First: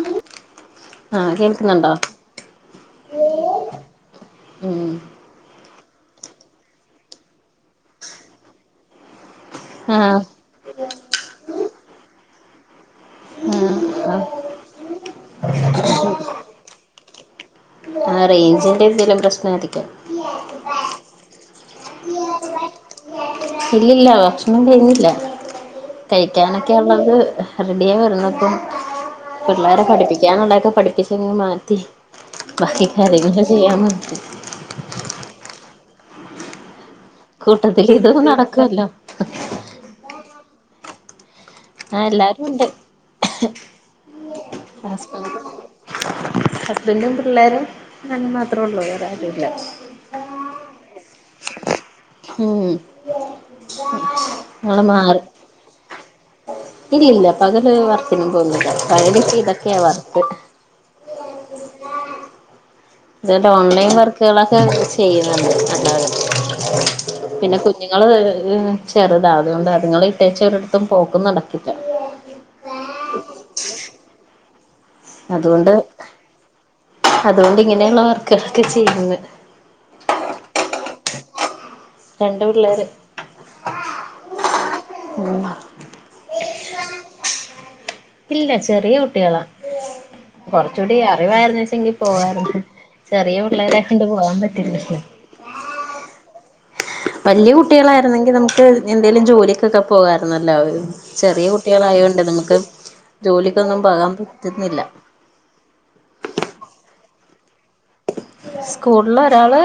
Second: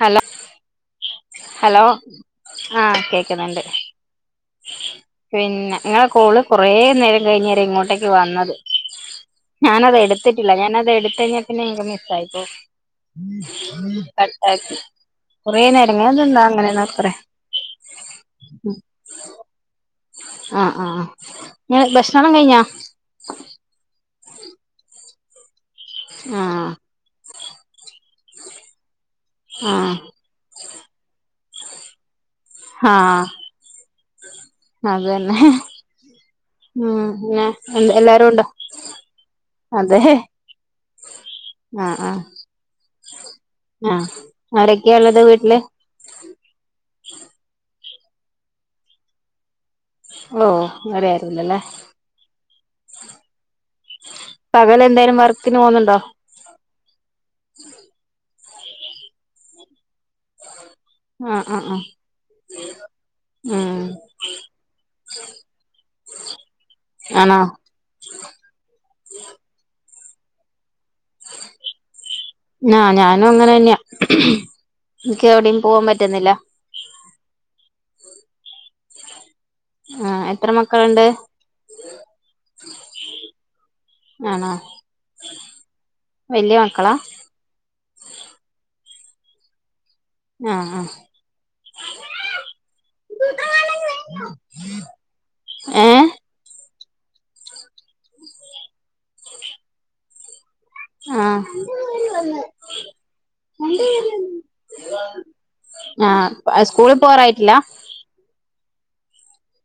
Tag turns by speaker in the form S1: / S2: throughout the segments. S1: Hello
S2: ആഹ്
S1: hello
S2: കേൾക്കുന്നുണ്ടോ
S1: ആഹ് കേക്കുന്നുണ്ട്
S2: ഉം
S1: പിന്നെ ഇങ്ങള കോള് കൊറേ നേരം കഴിഞ്ഞര് ഇങ്ങോട്ടേക്ക് വന്നത് ഞാനത്
S2: ആഹ്
S1: എടുത്തിട്ടില്ല ഞാനത് എടുത്ത് കഴിഞ്ഞാ പിന്നെ എനക്ക് മിസ്സായിപ്പോ
S2: ആഹ്
S1: കട് കുറെ നേരങ്ങനെ അതെന്താ അങ്ങനെന്നാർക്കറിയാ
S2: ആഹ് റേഞ്ചിൻ്റെ ഇന്തെലും പ്രശ്നാരിക്കും
S1: ആഹ് ആഹ് ആഹ് ഞെ ഭക്ഷണല്ലാ കഴിഞ്ഞാ
S2: ഇല്ലില്ല ഭക്ഷണം കഴഞ്ഞില്ല
S1: ആഹ്
S2: കഴിക്കാനൊക്കെ ഉള്ളത് റെഡിയാവുന്നപ്പം പിള്ളേരെ
S1: ആഹ്
S2: പഠിപ്പിക്കാനൊള്ളെക്കെ പഠിപ്പിച്ചെങ്ങ് മാറ്റി ബാക്കി കാര്യങ്ങള് ചെയ്യാന്നോർത്ത്
S1: അത് തന്നെ ഉം പിന്നെ എ
S2: കൂട്ടത്തില് ഇതും
S1: എല്ലാരുംണ്ടോ
S2: നടക്കുവല്ലോ
S1: അതെ ആഹ് ആഹ്
S2: എല്ലാരും ഉണ്ട്
S1: ആഹ് അരൊക്കെയള്ളത് വീട്ടില്
S2: ഹസ്ബൻറും പിള്ളേരും ഞാനും മാത്രേ ഉള്ളൂ വേറാരുവില്ല
S1: ഓഹ് വേറെ ആരുവില്ലല്ലേ
S2: ഉം
S1: പകല്
S2: ഞങ്ങള്
S1: എന്തേലും
S2: മാറി
S1: വർക്കിന് പോകുന്നുണ്ടോ
S2: ഇല്ലില്ല പകല് വർക്കിനൊന്നും പോന്നില്ല പകല് ഇതൊക്കെയാ വർക്ക്
S1: ആഹ് ആഹ് ആഹ്
S2: ഇത
S1: ഉം
S2: ഓൺലൈൻ വർക്കുകളൊക്കെ ചെയ്യുന്നുണ്ട് അല്ലാതെ
S1: ആണോ
S2: പിന്നെ നി ഞങ്ങൾ ചെറുത അതുകൊണ്ട്ണ് അത്ങ്ങൾ ഇട്ടേച്ച ഒരിടത്തും പോക്കും നടക്കില്ല
S1: ഞാനും അങ്ങനെ തന്നെയാ എനിക്ക് എവിടേയും
S2: അതുകൊണ്ട്
S1: പോവാൻ പറ്റുന്നില്ല
S2: അതുകൊണ്ട് ഇങ്ങനെയുള്ള വർക്കുകളൊക്കെ ചെയ്യുന്നു
S1: ആഹ് എത്ര മക്കളുണ്ട്
S2: രണ്ട് പിള്ളേര്
S1: ആണോ
S2: ഉം
S1: വല്ല്യ മക്കളാ
S2: ഇല്ല ചെറിയ കുട്ടികളാ
S1: ആ ആ
S2: കൊറച്ചുടി അറിവായിരുന്നുച്ചെങ്കി പോവരുന്നു ചെറിയ പിള്ളേരെ കൊണ്ട് പോകാൻ പറ്റില്ലല്ലോ
S1: ഏ
S2: വലിയ കുട്ടികളായിരുന്നെങ്കിൽ നമുക്ക് എന്തേലും ജോലിക്കൊക്കെ പോകരുന്നെല്ലോ
S1: ആ
S2: ചെറിയ കുട്ടികളയൊണ്ട് നമുക്ക് ജോലിക്കൊന്നും പോകാൻ പറ്റുന്നില്ല
S1: ആഹ് സ്കൂളിൽ പോകാറായിട്ടില്ല
S2: സ്കൂളില് ഒരാള്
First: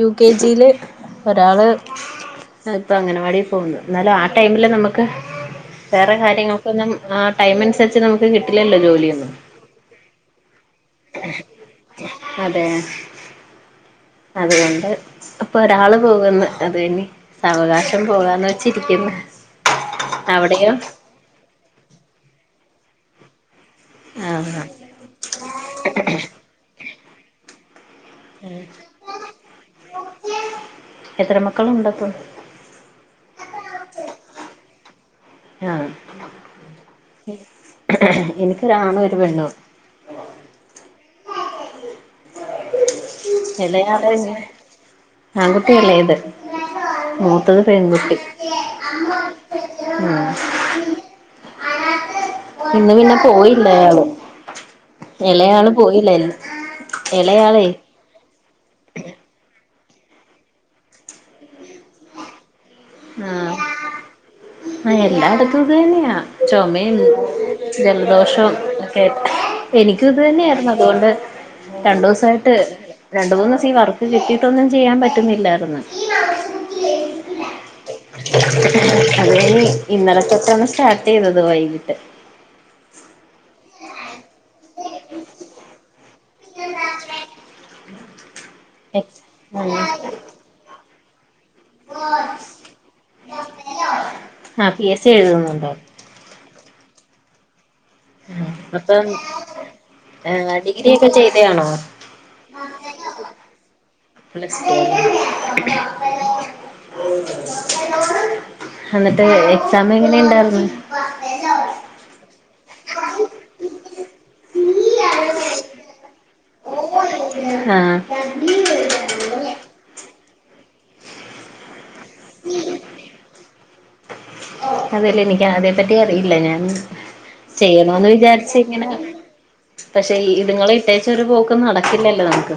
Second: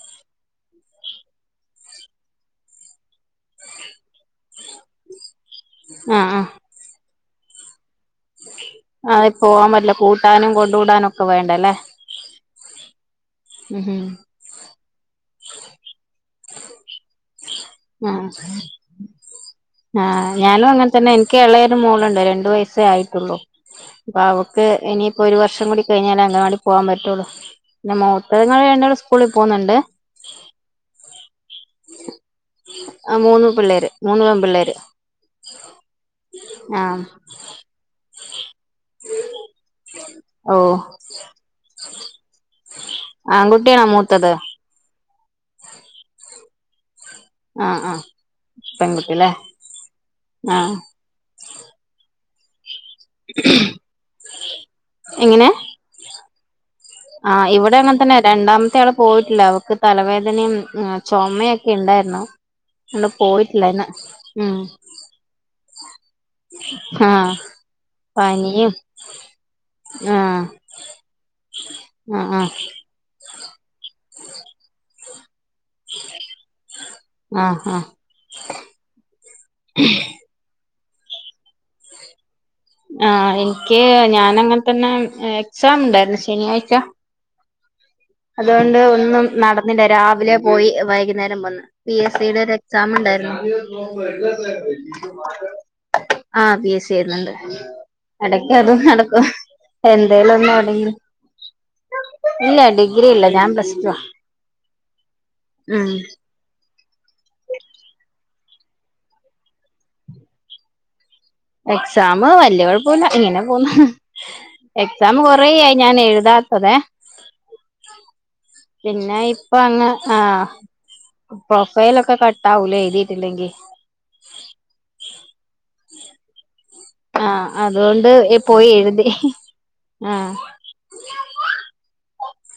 S2: യു കെ ജിയില് ഒരാള് ഇപ്പൊ അങ്ങനെ വാടി പോകുന്നു എന്നാല ടൈംമിൽ നമ്മക്ക് വേറെ
S1: ആ
S2: കാര്യങ്ങൾക്ക് എല്ലാം ആഹ് ടൈം അനുസരിച് നമ്മ
S1: ആഹ് പോവാൻ വല്ല പൂ കാനും കൊണ്ട് വിടാനൊക്കെ വേണ്ടല്ലേ
S2: അതെ അതുകൊണ്ട് ഇപ്പൊ ഒരാള് പോകുന്ന് അത് തന്നെ സാവകാശം
S1: ആ
S2: പോകാന്ന് വെച്ചിരിക്കുന്നു അവിടെയോ
S1: ക്കെ എളയരു മോളുണ്ട് രണ്ടു വയസ്സേ ആയിട്ടുള്ളൂ അപ്പൊ
S2: ആഹ്
S1: അവക്ക് ഇനിയിപ്പോ ഒരു വർഷം കൂടി കഴിഞ്ഞാല അങ്ങവാടി പോവാൻ പറ്റുള്ളു പിന്നെ മോ അതുങ്ങൾ രണ്ടാളും സ്കൂളി പോന്ന്ണ്ട്
S2: എത്ര മക്കളും ഉണ്ടപ്പോ
S1: ആഹ് മൂന്ന് പിള്ളേര് മൂന്ന് പെൺ പിള്ളേര്
S2: ആഹ്
S1: ആഹ്
S2: എനിക്കൊരാണും ഒരു പെണ്ണും
S1: ഓ ആൺകുട്ടിയാ മൂത്തത്
S2: ആകുട്ടി എള്ളേത് മൂത്തത്
S1: ആഹ് ആഹ്
S2: പെൺകുട്ടി
S1: പെൺകുട്ടില്ലേ ആഹ്
S2: ഇന്ന് പിന്നെ പോയില്ല അയാള്
S1: എങ്ങനെ
S2: ഇളയാള് പോയില്ലാര്ന്ന്
S1: ആഹ് ഇവിടെ അങ്ങനെ തന്നെ രണ്ടാമത്തെ ആള് പോയിട്ടില്ല അവക്ക് തലവേദനയും ച്ചോമക്കെ ഇണ്ടായിരുന്നു ഉം
S2: ആഹ് എല്ലായിടത്തും ഇത് തന്നെയാ ച്ചോമയും
S1: ആഹ്
S2: ജലദോഷം
S1: പനിയും
S2: ഒക്കെ എനിക്കും ഇത്
S1: ആഹ്
S2: തന്നെ ആയിരുന്നു അതുകൊണ്ട് രണ്ടു
S1: ആഹ്
S2: സായിട്ട്
S1: ആഹ്
S2: രണ്ടു മൂന്ന് ദിവസം ഈ വർക്ക് കിട്ടിട്ടൊന്നും ചെയ്യാ പറ്റുന്നില്ലായിര്ന്ന്
S1: ആഹ് ആഹ്
S2: അങ്ങന ഇന്നലെതോട്ടാണ് സ്റ്റാർട്ട് ചെയ്തത് വൈകിട്ട്
S1: ആഹ് എനിക്ക് ഞാന അങ്ങനെ തന്നെ എക്സാം ഉണ്ടായിരുന്നു ശനിയാഴ്ച
S2: [inaudible]
S1: അതുകൊണ്ട് ഒന്നും നടന്നില്ല രാവിലെ പോയി വൈകുന്നേരം വന്ന് പി എസ് സി ടെ ഒരു എക്സാം ഇണ്ടായിരുന്നു
S2: ആഹ് പി എസ് സി എഴുതുന്നുണ്ടോ
S1: ആഹ് പി എസ് സി എഴുതുന്നുണ്ട് എടക്ക് അതും
S2: അപ്പം
S1: നടക്കും എന്തേലുംന്ന്
S2: ഡിഗ്രി
S1: തുടങ്ങി
S2: ഒക്കെ ചെയ്തയാണോ
S1: ഇല്ല ഡിഗ്രി ഇല്ല ഞാം പ്ലസ്ടു ആ
S2: പ്ലസ്ടു ആണ്
S1: ഉം
S2: എന്നിട്ട് എക്സാം എങ്ങനെണ്ടായിര്ന്ന്
S1: എക്സാംമ് വല്യയ കുഴപ്പുല്ല ഇങ്ങനെ പോന്ന് എക്സാം കുറയായി ഞാൻ എഴുതാത്തതെ
S2: ആഹ്
S1: പിന്നെ ഇപ്പൊ അങ്ങനെ ആഹ് പ്രൊഫൈല ഒക്കെ കട്ടാവൂലേ എഴുതിയിട്ടില്ലെങ്കി
S2: അതല്ലേ എനിക്ക് അതേ പറ്റി അറിയില്ല ഞാൻ
S1: ആഹ്
S2: ചെയ്യണന്ന്
S1: അതുകൊണ്ട്
S2: വിചാരിച്ച്
S1: പോയി
S2: ഇങ്ങനെ
S1: എഴുതി
S2: പക്ഷെ
S1: ആഹ്
S2: ഇതുങ്ങളെ ഇട്ടേച് ഒരു പോക്ക് നടക്കില്ലല്ലോ നമക്ക്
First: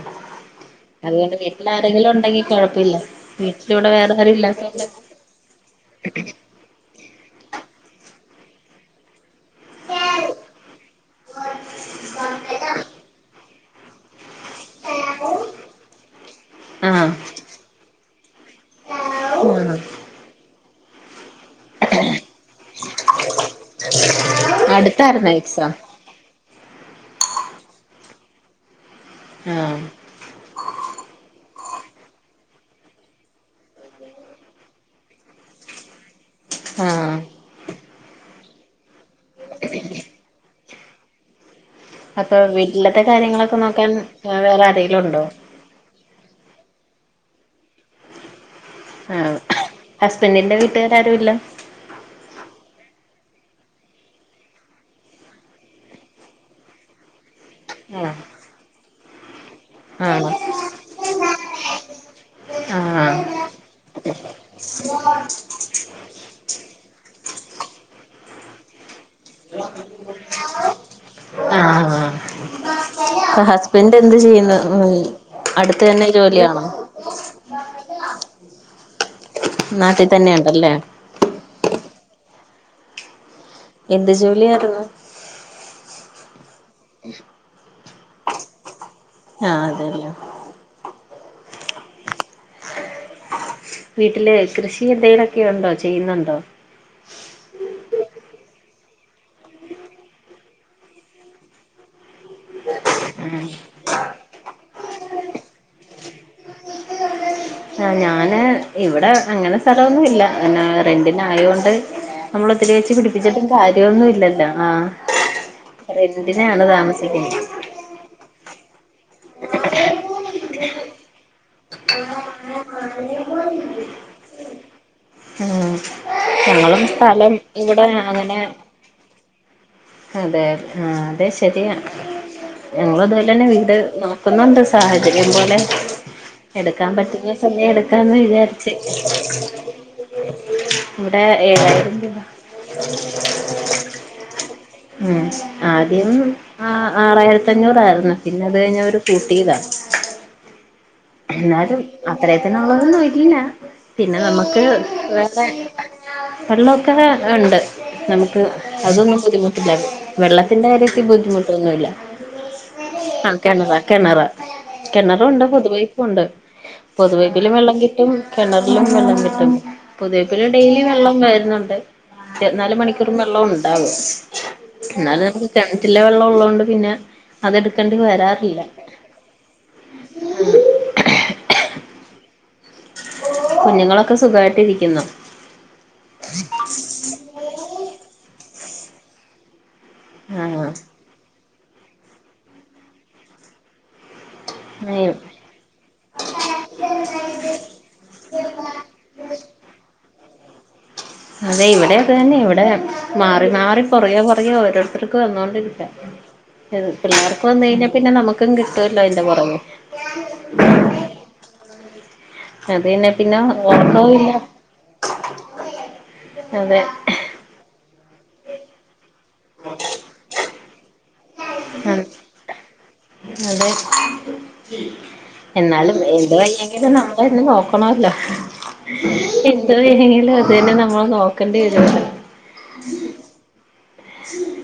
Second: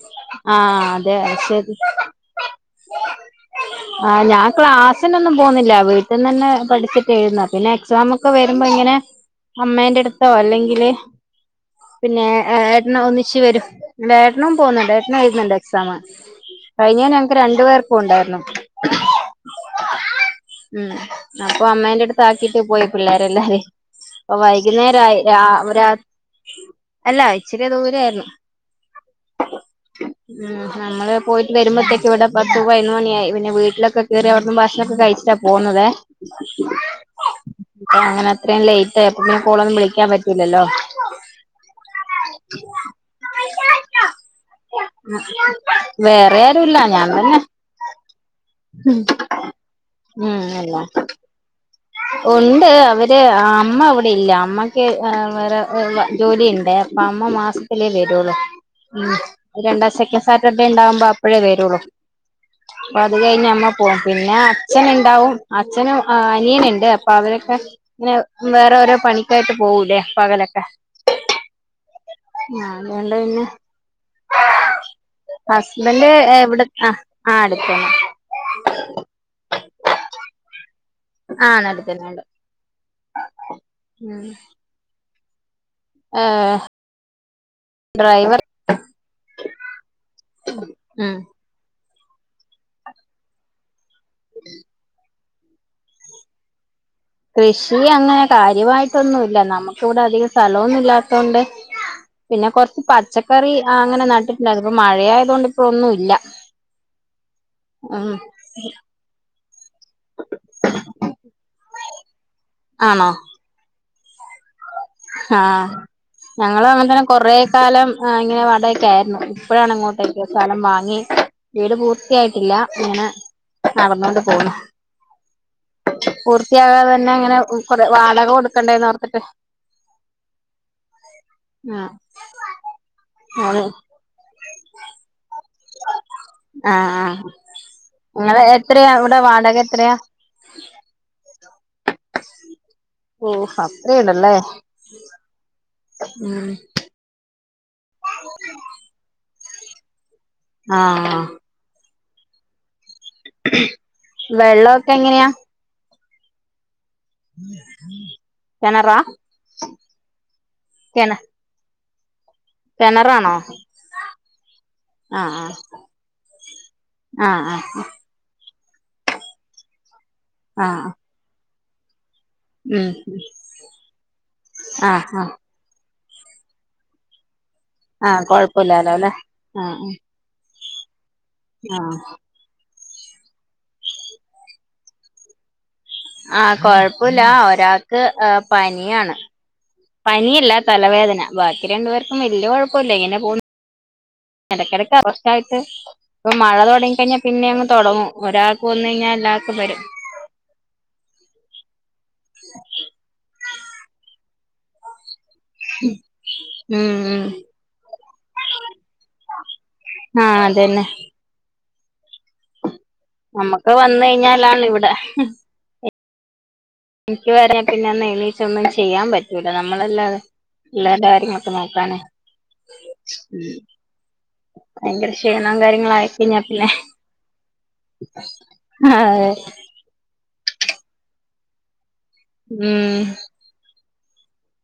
S1: ആഹ് അതെ
S2: അതുകൊണ്ട് വീട്ടിൽ
S1: ശരി
S2: ആരെങ്കിലും ഉണ്ടെങ്കിൽ കൊഴപ്പല്ല വീട്ടില് ഇവിടെ വേറെ ആരും ഇല്ലാത്ത കൊണ്ട്
S1: എ ഒന്നും പോകുന്നില്ല വീട്ടിന്ന് ന്നെ പഠിച്ചിട്ട് എഴുത് ന്ന പിന്നെ എക്സാം ഒക്കെ വരുമ്പോ ഇങ്ങനെ അമ്മേന്റെ അട്ത്തോ അല്ലെങ്കില് പിന്നെ എട്ടന് ഒന്നിച്ചു വരും എട്ടനും പോവുന്നുണ്ട് എട്ടന് എഴുതുന്നുണ്ട് എക്സാംമ് കഴിഞ്ഞ
S2: ആഹ്
S1: ഞങ്ങക്ക് രണ്ടു പേർക്കും ഉണ്ടായിരുന്നു
S2: ആഹ്
S1: ഉം അപ്പൊ അമ്മന്റെ അടുത്ത് ആക്കീട്ട് പോയി പിള്ളേരെ എല്ലാരിം അപ്പ വൈകുന്നേര
S2: അടുത്തായിരുന്നോ
S1: രാ
S2: എക്സാം
S1: രാ അല്ല ഇച്ചിരി ദൂരായിരുന്നു
S2: ആഹ്
S1: ഉം നമ്മള് പോയിട്ട് വരുമ്പോത്തേക്ക് ഇവിടെ പത്ത് പതിനൊന്നു മണിയായി പിന്നെ വീട്ടിലൊക്കെ കയറി അവിടന്നും ഭക്ഷണൊക്കെ കഴിച്ചിട്ടാ പോന്നതേ അ
S2: ആഹ്
S1: അങ്ങനെ അത്രേം ലേറ്റ് ആയി അപ്പൊ പിന്നെ കോളൊന്നും വിളിക്കാൻ പറ്റൂലല്ലോ
S2: അപ്പൊ വീട്ടിലത്തെ കാര്യങ്ങളൊക്കെ നോക്കാൻ വേറെ ആരെങ്കിലും ഉണ്ടോ
S1: വേറെ ആരുല്ല ഞാൻ തന്നെ ഉം
S2: ആഹ്
S1: ഉം
S2: ഹസ്ബൻഡിന്റെ
S1: എല്ല
S2: വീട്ടുകാരാരും ഇല്ല
S1: ഉണ്ട് അവര് ആം മ്മവിടെ ഇല്ല അമ്മക്ക് എഹ് വേറെ ജോലിയുണ്ട് അപ്പൊ അമ്മ മാ ത്തിലെ
S2: ആഹ്
S1: വരുൂള്ളൂ ഉം രണ്ടാം സെക്കൻഡ്
S2: ആണോ
S1: സാറ്റർഡേ ഉണ്ടാവുമ്പോ അപ്പഴേ വരുള്ളൂ
S2: ആഹ്
S1: അപ്പൊ അത് കഴിഞ്ഞ് അമ്മ പോകും പിന്നെ അച്ഛനുണ്ടാവും അച്ഛനും അനിയനുണ്ട് അപ്പൊ അവരൊക്കെ പിന്നെ വേറെ ഓരോ പണിക്കായിട്ട് പോവൂലേ പകലൊക്കെ
S2: അഹ്
S1: ആ അതുകൊണ്ട് പിന്നെ
S2: ആഹ് ഹസ്ബൻഡ് എന്ത് ചെയ്യുന്നു അടുത്ത് തന്നെ
S1: ഹസ്ബൻഡ് എവിടെ
S2: ജോലിയാണോ
S1: അഹ് ആഹ് അടുത്തന്നെ
S2: നാട്ടിൽ തന്നെ ഉണ്ടല്ലേ
S1: ആഹ് നാട്ടിത്തന്നെണ്ട്
S2: എന്ത് ജോലിയാര്ന്നു?
S1: ഏഹ് ഡ്രൈവർ
S2: ആഹ് അതെല്ലേ
S1: ഉം
S2: വീട്ടില് കൃഷി എന്തെങ്കിലൊക്കെ ഉണ്ടോ ചെയ്യുന്നുണ്ടോ?
S1: കൃഷി അങ്ങനെ കാര്യവായിട്ടൊന്നും ഇല്ല നമ്മുക്ക് ഇവിടെ അധികം സ്ഥലൊന്നും ഇല്ലാത്തോണ്ട് പിന്നെ കൊറച്ച്
S2: ആഹ്
S1: പച്ചക്കറി അങ്ങനെ നട്ടിട്ടുണ്ടായിരുന്നു ഇപ്പൊ മഴയായ തൊണ്ട് ഇപ്പ ഒന്നും ഇല്ല
S2: ആഹ്
S1: ഉം
S2: ഞാന് ഇവിടെ അങ്ങനെ സ്ഥലന്നും ഇല്ല പിന്നെ റെന്റിന് ആയോണ്ട് നമ്മള് ഒത്തിരി വെച്ച്
S1: ആണോ
S2: പിടിപ്പിച്ചിട്ടും കാര്യമൊന്നും ഇല്ലല്ലോ ആഹ് റന്റിനാണ് താമസിക്കുന്നത്
S1: സ്ഥലം ഏഹ് ഇങ്ങനെ വാടകക്ക് ആയിരുന്നു ഇപ്പോഴാണ് ഇങ്ങോട്ടേക്കെ സ്ഥലം വാങ്ങി വീട് പൂർത്തിയായിട്ടില്ല ഇങ്ങനെ നടന്നുകൊണ്ട് പോണു
S2: ഉം ഞങ്ങളും
S1: പൂർത്തിയാകാതെ തന്നെ
S2: സ്ഥലം
S1: അങ്ങനെ കൊ
S2: ഇവിടെ
S1: വാടക
S2: അങ്ങനെ
S1: കൊടുക്കണ്ടേന്ന് ഓർത്തിട്ട്
S2: അതെ ആഹ് അതെ ശരിയാ
S1: ആഹ്
S2: ഞങ്ങള് അതുപോലെന്നെ
S1: ആഹ്
S2: വീട് നോ ക്കുന്നുണ്ട് സാഹചര്യം പോലെ എടുക്കാൻ
S1: ആഹ്
S2: പറ്റുന്ന സമയം എടുക്കാന്ന്
S1: നിങ്ങള്
S2: വിചാരിച്ച്
S1: എത്രയാ ഇവിടെ വാടക എത്രയാ
S2: ഇവിടെ ഏഴായിരം രൂപ
S1: ഓ അത്രയുണ്ടല്ലേ
S2: ഉം ആദ്യം
S1: ഉം
S2: അ ആഹ് ആറായിരത്തി അഞ്ഞൂറായിരുന്നു പിന്നെ അത് കഴിഞ് അവര് കൂട്ടീതാ
S1: ആഹ്
S2: ന്നാലും അത്രയത്തിന്നുള്ളത് ഒന്നും ഇല്ല പിന്നെ നമുക്ക്
S1: വെള്ളമൊക്കെ എങ്ങനെയാ
S2: വെള്ളോക്കെങ്‌ ഉണ്ട് നമുക്ക്
S1: കിണറാ
S2: അതൊന്നും ബുദ്ധിമുട്ടില്ല വെള്ളത്തിന്റെ കാര്യത്തിൽ
S1: കിണ
S2: ബുദ്ധിമുട്ട് ഒന്നുല്ല
S1: കിണറാണോ
S2: ആഹ് കിണറാ കിണറാ കിണറ്
S1: ആഹ്
S2: ഉണ്ട് പൊതുപൈപ്പുണ്ട്
S1: ആഹ് ആഹ്
S2: പൊതുപൈപ്പിലും വെള്ളം
S1: ആഹ്
S2: കിട്ടും കിണറിലും വെള്ളം കിട്ടും പൊതുപൈപ്പ് ഡെയിലി
S1: ആഹ്
S2: വെള്ളം വരുന്നുണ്ട് ഇരുപത്തിനാല്
S1: ഉം
S2: മണിക്കൂർ വെള്ളം ഉണ്ടാവും
S1: ആഹ്
S2: എന്നാലും
S1: ആഹ്
S2: നമ്മക്ക് കിണറ്റിലെ വെള്ളം ഉള്ളോണ്ട് പിന്നെ അതെടുക്കണ്ടി വരാറില്ല
S1: അതെലെ ആഹ് ആഹ് ആഹ്
S2: കുഞ്ഞുങ്ങളൊക്കെ സുഖായിട്ട് ഇരിക്കുന്നൊ
S1: ആഹ് കൊഴപ്പല്ല ഒരാൾക്ക് പനിയാണ് പനിയല്ല
S2: ആഹ്
S1: തലവേദന ബാക്കി രണ്ട് പേർക്കും വലിയ കുഴപ്പില്ല ഇങ്ങനെ പോണ് എടക്കിടക്ക്ടക്കി റസ്റ്റായി ഇപ്പൊ മഴ തുടങ്ങിക്കഴിഞ്ഞാൽ പിന്നെ അങ്ങ് തുടങ്ങും ഒരാക്ക് വന്നഴിഞ്ഞാ എല്ലാർക്കും വരും
S2: അതെ ഇവിടെ അത് തന്നെ ഇവിടെ മാറി മാറി പുറകെ പുറകേ ഓരോ തർക്ക് വന്നോണ്ട് ഇരിക്ക
S1: ഉം ഉം
S2: പിള്ളേർക്ക് വന്നഴിഞ്ഞാ പിന്നെ നമുക്ക കിട്ടുമല്ലോ അതിന്റെ പുറമേ
S1: ആഹ് അതന്നെ
S2: അതന്നെ
S1: നമ്മുക്ക് വന്നഴിഞ്ഞാലാണ് ഇവിടെ
S2: അതെ
S1: ഇനിക്ക് വേതന പിന്നെ ഒന്ന് എണീച്ചൊന്ന് ചെയ്യാൻ പറ്റൂല നമ്മളല്ലാതെ പിള്ളേരെട കാര്യങ്ങൾ ഓക്കെ നോക്കാന്
S2: അതെ
S1: ക്ഷീണം
S2: എന്നാലും
S1: കാര്യങ്ങളായി
S2: എന്ത്
S1: കഴിഞ്ഞാ പിന്നെ
S2: വയ്യെങ്കിലും നമ്മ ളെന്നെ നോക്കണല്ലോ
S1: ആഹ് അതേ
S2: എന്ത് വേണെങ്കിലും അത് തന്നെ നമ്മള് നോക്കേണ്ടി വരു
S1: ഉം
S2: [inaudible]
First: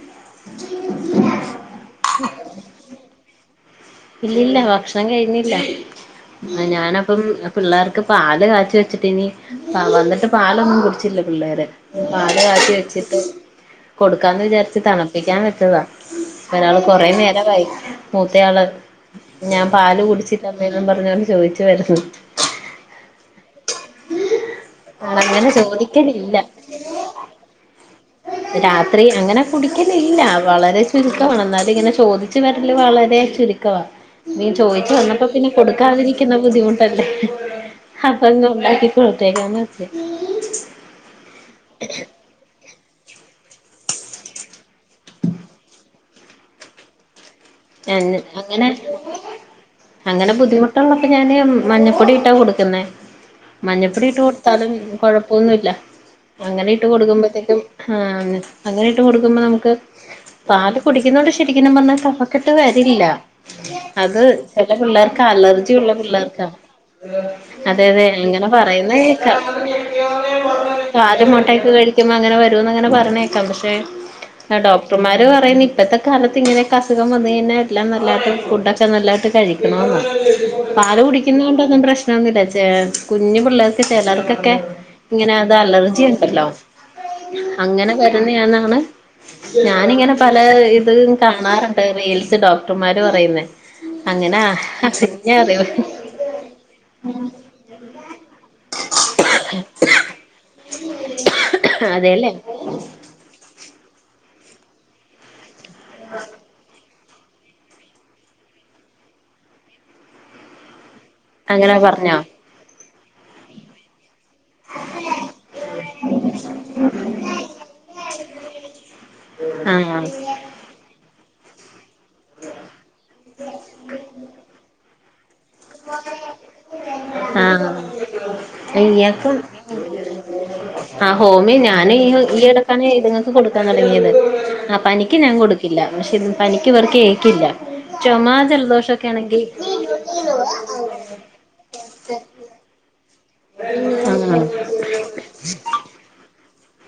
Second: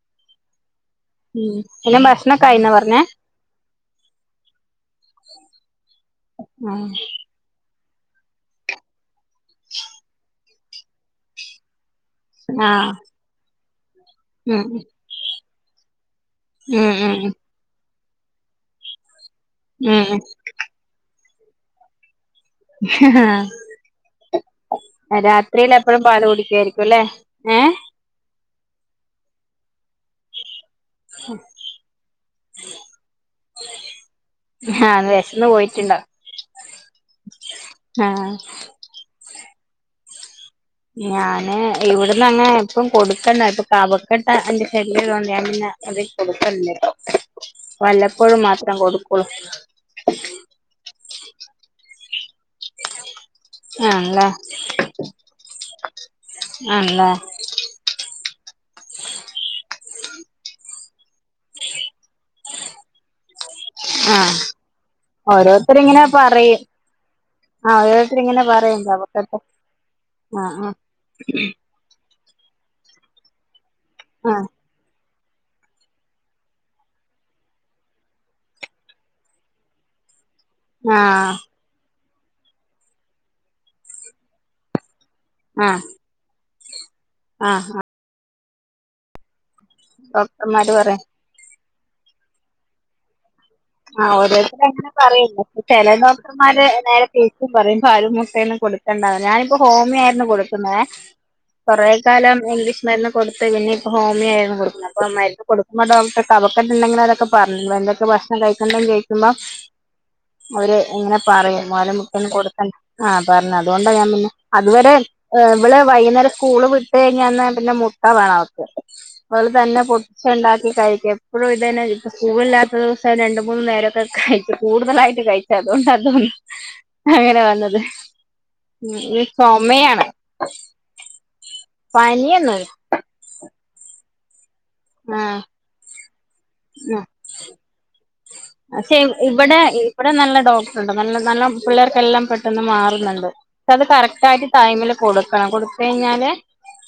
S1: ഉം എല്ലാ ഭക്ഷണക്കായിന്ന പർഞ്ഞേ
S2: ഇല്ല ഇല്ല ഭക്ഷണം കഴിഞ്ഞില്ല ഞാനപ്പം പിള്ളേർക്ക് പാല് കാച്ചച്ചിട്ടിനി വന്നിട്ട് പാലൊന്നും കുടിച്ചില്ല പിള്ളേര് പാല് കാച്ചി
S1: ആഹ്
S2: വെച്ചിട്ട് കൊടുക്കാന്ന്
S1: ഉം
S2: വിചാരിച്ച് തണുപ്പിക്കാൻ വെച്ചതാ ഒരാള്
S1: ഉം
S2: കൊറേ
S1: ഉം
S2: നേരവായി മൂത്തയാള് ഞാൻ പാല്
S1: ഉം
S2: കുടിച്ചില്ല അമ്മേന്ന് പറഞ്ഞോണ്ട് ചോദിച്ചു വരുന്നു അങ്ങനെ
S1: രാത്രിലപ്പഴും പാല്
S2: ചോദിക്കലില്ല
S1: കുടിക്കായിരിക്കുല്ലേ ഏഹ്
S2: രാത്രി അങ്ങനെ കുടിക്കലില്ല വളരെ ചുരുക്കമാണ് എന്നാലും ഇങ്ങനെ ചോദിച്ചു വരല് വളരെ ചുരുക്കമാണ് ഇനി ചോദിച്ചു
S1: ആഹ്
S2: വന്നപ്പോ
S1: വിശന്ന്
S2: പിന്നെ
S1: പോയിട്ടുണ്ടാവും
S2: കൊടുക്കാതിരിക്കുന്ന ബുദ്ധിമുട്ടല്ലേ അപ്പ
S1: ആഹ്
S2: ഉണ്ടാക്കി കൊടുത്തേക്കാം എന്ന് വെച്ച്
S1: ഞാന് ഇവിടെ എന്നും അങ്ങനെ കൊടുക്കണ്ട ഇപ്പൊ കവക്കെട്ട അയിന്റെ ശല്യം ഉള്ളോണ്ടേ ഞാന്‍ പിന്നെ അധികം കൊടുക്കുന്നില്ല കേട്ടോ വല്ലപ്പോഴും
S2: അങ്ങനെ
S1: മാത്രം കൊടുക്കളൂ
S2: അങ്ങനെ ബുദ്ധിമുട്ടുള്ളപ്പ ഞാന് മഞ്ഞപ്പൊടി ഇട്ടാ കൊടുക്കുന്നേ മഞ്ഞപ്പൊടി ഇട്ട്
S1: ആണല്ലേ
S2: കൊടുത്താലും കുഴപ്പൊന്നുമല്ല അങ്ങനെ ഇട്ട്
S1: ആണല്ലേ
S2: കൊടുക്കുമ്പഴത്തേക്കും ആണ് അങ്ങനെ ഇട്ട് കൊടുക്കുമ്പോ നമുക്ക് പാല് കുടിക്കുന്നത് കൊണ്ട് ശരിക്കും പറഞ്ഞാ ക ഫകെട്ട് വരില്ല അത്
S1: ആഹ്
S2: ചില പിള്ളേർക്ക് അലർജി ഉള്ള
S1: ഓരോരുത്തരിങ്ങനെ
S2: പിള്ളേർക്കാ
S1: പറയും ആ
S2: അതെ അതെ
S1: ഓരോരുത്തരിങ്ങനെ
S2: ഇങ്ങനെ
S1: പറയും
S2: പറയുന്ന കേക്കാ
S1: ചവക്കട്ടെ ആഹ്
S2: പാലും മുട്ടയും ഒക്കെ കഴിക്കുേമ്പാ അങ്ങനെ വരൂന്ന് ഇങ്ങനെ പറഞ്ഞേക്കാം പക്ഷെ
S1: ആഹ്
S2: ഡോക്ടർമാര് പറയുന്ന് ഇപ്പഴത്തെ കാലത്ത് ഇങ്ങനക്കെ അസുഖം വന്ന് കഴിഞ്ഞാ എല്ലാം നല്ലതായിട്ട് ഫുഡൊക്കെ നല്ലായിട്ട് കഴിക്കണന്നാ പാല്
S1: ആഹ്
S2: കുടിക്കുന്നോണ്ടൊന്നും പ്രശ്നൊന്നുല്ല ച കുഞ്ഞു പിള്ളേർക്ക് ചിലർക്കൊക്കെ ഇങ്ങനെ അത്
S1: ആഹ്
S2: അലർജി ഉണ്ടല്ലോ
S1: ആഹ് ആഹ് ആഹ്
S2: അങ്ങനെ വരുന്നയാണന്നാണ് ഞാനിങ്ങനെ പല
S1: ഡോക്ടർമാര്
S2: ഇത്
S1: പറയും
S2: കാണാറുണ്ട് റീൽസ് ഡോക്ടർമാര് പറയുന്നെ
S1: ആഹ് ഓരോരുത്തര് അങ്ങനെ പറയുന്ന് ചില ഡോക്റ് ഡോക്ട്ടർമാര് നേരെ തിരിച്ചും പറയും പാലും മുട്ടയൊന്നും കൊടുക്കണ്ടാന്ന് ഞാനിപ്പോ ഹോമിയോ ആയിരുന്നു കൊടുക്കുന്നെ കുറെ
S2: അതെല്ലേ
S1: കാലം ഇംഗ്ലീഷ് മരുന്നും കൊടുത്ത് പിന്നെ ഇപ്പോ ഹോമിയോ ആയിരുന്നു കൊടുക്കുന്നത് അപ്പ മരുന്ന് കൊടുക്കുമ്പോ ഡോക്ടർ കഫക്കട്ട് ഉണ്ടെങ്കിൽ അതൊക്കെ പറഞ്ഞ്. എന്തൊക്കെ ഭക്ഷണം കഴിക്കണ്ടേന്ന് ചോദിക്കുമ്പോ അവര് ഇങ്ങന പറയും
S2: അങ്ങനെ
S1: പാലും
S2: പറഞ്ഞോ
S1: മുട്ടയൊന്നും കൊടുക്കണ്ട ആഹ് പറഞ്ഞ് അതുകൊണ്ടാ ഞാൻ പിന്നെ അതുവരെ ഇവള് വൈകുന്നേരം സ്കൂള് വിട്ട് കഴിഞ്ഞാ എന്നാ പിന്നെ മുട്ട വേണം അവൾക്ക് അവള് തന്നെ
S2: ആഹ്
S1: മുട്ട ഉണ്ടാക്കി കഴിക്കും എപ്പോഴും ഇതന്നെ ഇപ്പോ സ്കൂൾ ഇല്ലാത്തത് രണ്ട് മൂന്നു നേരക്കെ കഴിക്കും കൂടുതലായിട്ട് കഴി അതുകൊണ്ടന്ന് തോന്നുന്നു അങ്ങനെ
S2: ആഹ്
S1: വന്നത് ഉം
S2: ഇയാക്കും
S1: ചുമയാണ്
S2: ആഹ് ഹോമിയോ ഞാന് ഈ
S1: പനിയൊന്നുല്ല
S2: എടക്കാന് ചെയ്തത് കൊടുക്കാൻ തുടങ്ങിയത് ആഹ് പനിക്ക് ഞാൻ
S1: ആഹ്
S2: കൊടു- [unintelligible] പക്ഷെ പനിക്ക് ഇവർക്ക് ഏക്കില്ല ചുമ
S1: പക്ഷെ
S2: ജലദോഷൊക്കെ ആണെങ്കി
S1: ഇവിടെ ഇവിടെ നല്ല ഡോക്ടറുണ്ട് നല്ല നല്ല പിള്ളേർക്കല്ലം പെട്ടെന്ന് മാറുന്നുണ്ട് അത് കറക്റ്റ്
S2: ആഹ്
S1: ആയിട്ട് ടൈമില് കൊടുക്കണം കൊടുത്ത് കഴിഞ്ഞാല്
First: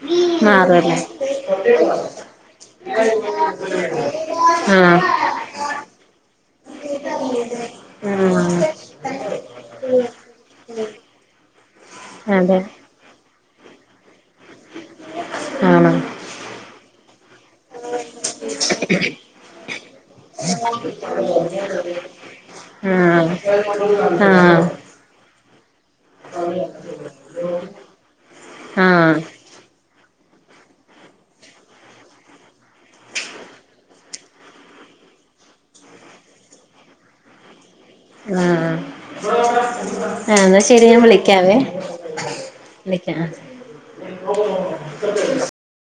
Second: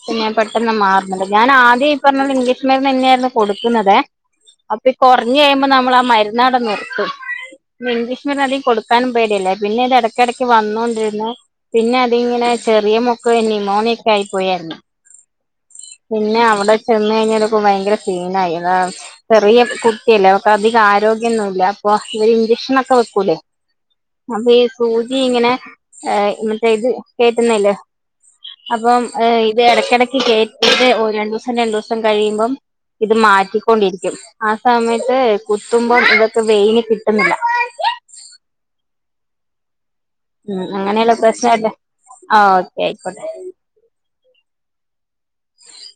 S1: പിന്നെ പെട്ടെന്ന്
S2: മാറുവല്ലേ
S1: മാറുന്നുണ്ട് ഞാൻ ആദ്യം ഈ പറഞ്ഞത് പോലെ ഇംഗ്ലീഷ് മരുന്ന് തന്നെയായിരുന്നു കൊടുക്കുന്നതെ അപ്പൊ ഈ
S2: ആഹ്
S1: കുറഞ്ഞു കഴിയുമ്പോ നമ്മൾ ആ മരുന്നവിടെ നിർത്തും ഇഗ്ലീഷ് മരുന്ന്
S2: ആഹ്
S1: അതികം കൊടു ക്കാനും പേടിയല്ലേ പിന്നെ ഇത് ഇടക്ക് ഇടക്ക് വന്നോണ്ടിരുന്ന് പിന്നെ അതിങ്ങനെ
S2: അതെ
S1: ചെറിയ മോ നിമോണിയൊക്കെ ആയി പോയാരുന്ന്
S2: ആണോ
S1: പിന്നെ അവിടെ ചെന്ന് കഴിഞ്ഞേരം ഭയങ്കര സീനായി അതാ ചെറിയ കുട്ടിയല്ലേ അവൾക് അധികം ആരോഗ്യം ഒന്നൂല്ല ഇപ്പോ ഇവര് ഇഞ്ചക്ഷനൊക്കെ
S2: ആഹ്
S1: വെക്കൂല്ലേ അപ്പോ ഈ
S2: ആഹ്
S1: സൂചി ഇങ്ങനെ ആഹ് മറ്റേ ഇത് കേറ്റുന്നയില്ലേ അപ്പം
S2: ആഹ്
S1: [unintelligible] ഇത് ഇടക്ക് ഇടക്ക് കേറ്റുന്നെ ഒരു രണ്ട് ദിവസം രണ്ട് ദിവസം കഴിയുമ്പം ഇത് മാറ്റിക്കൊണ്ടിരിക്കും ആ സമയത്ത് കുത്തുമ്പോ ഇവൾക്ക് വെയിന് കിട്ടുന്നില്ല
S2: ആഹ് ആഹ് എന്നാ
S1: ഉം
S2: ശരി ഞാൻ
S1: അങ്ങനെയുള്ള
S2: വിളിക്കാവേ
S1: പ്രശ്നണ്ട് ആ ഓക്കെ
S2: വിളിക്കാ
S1: ആയിക്കോട്ടെ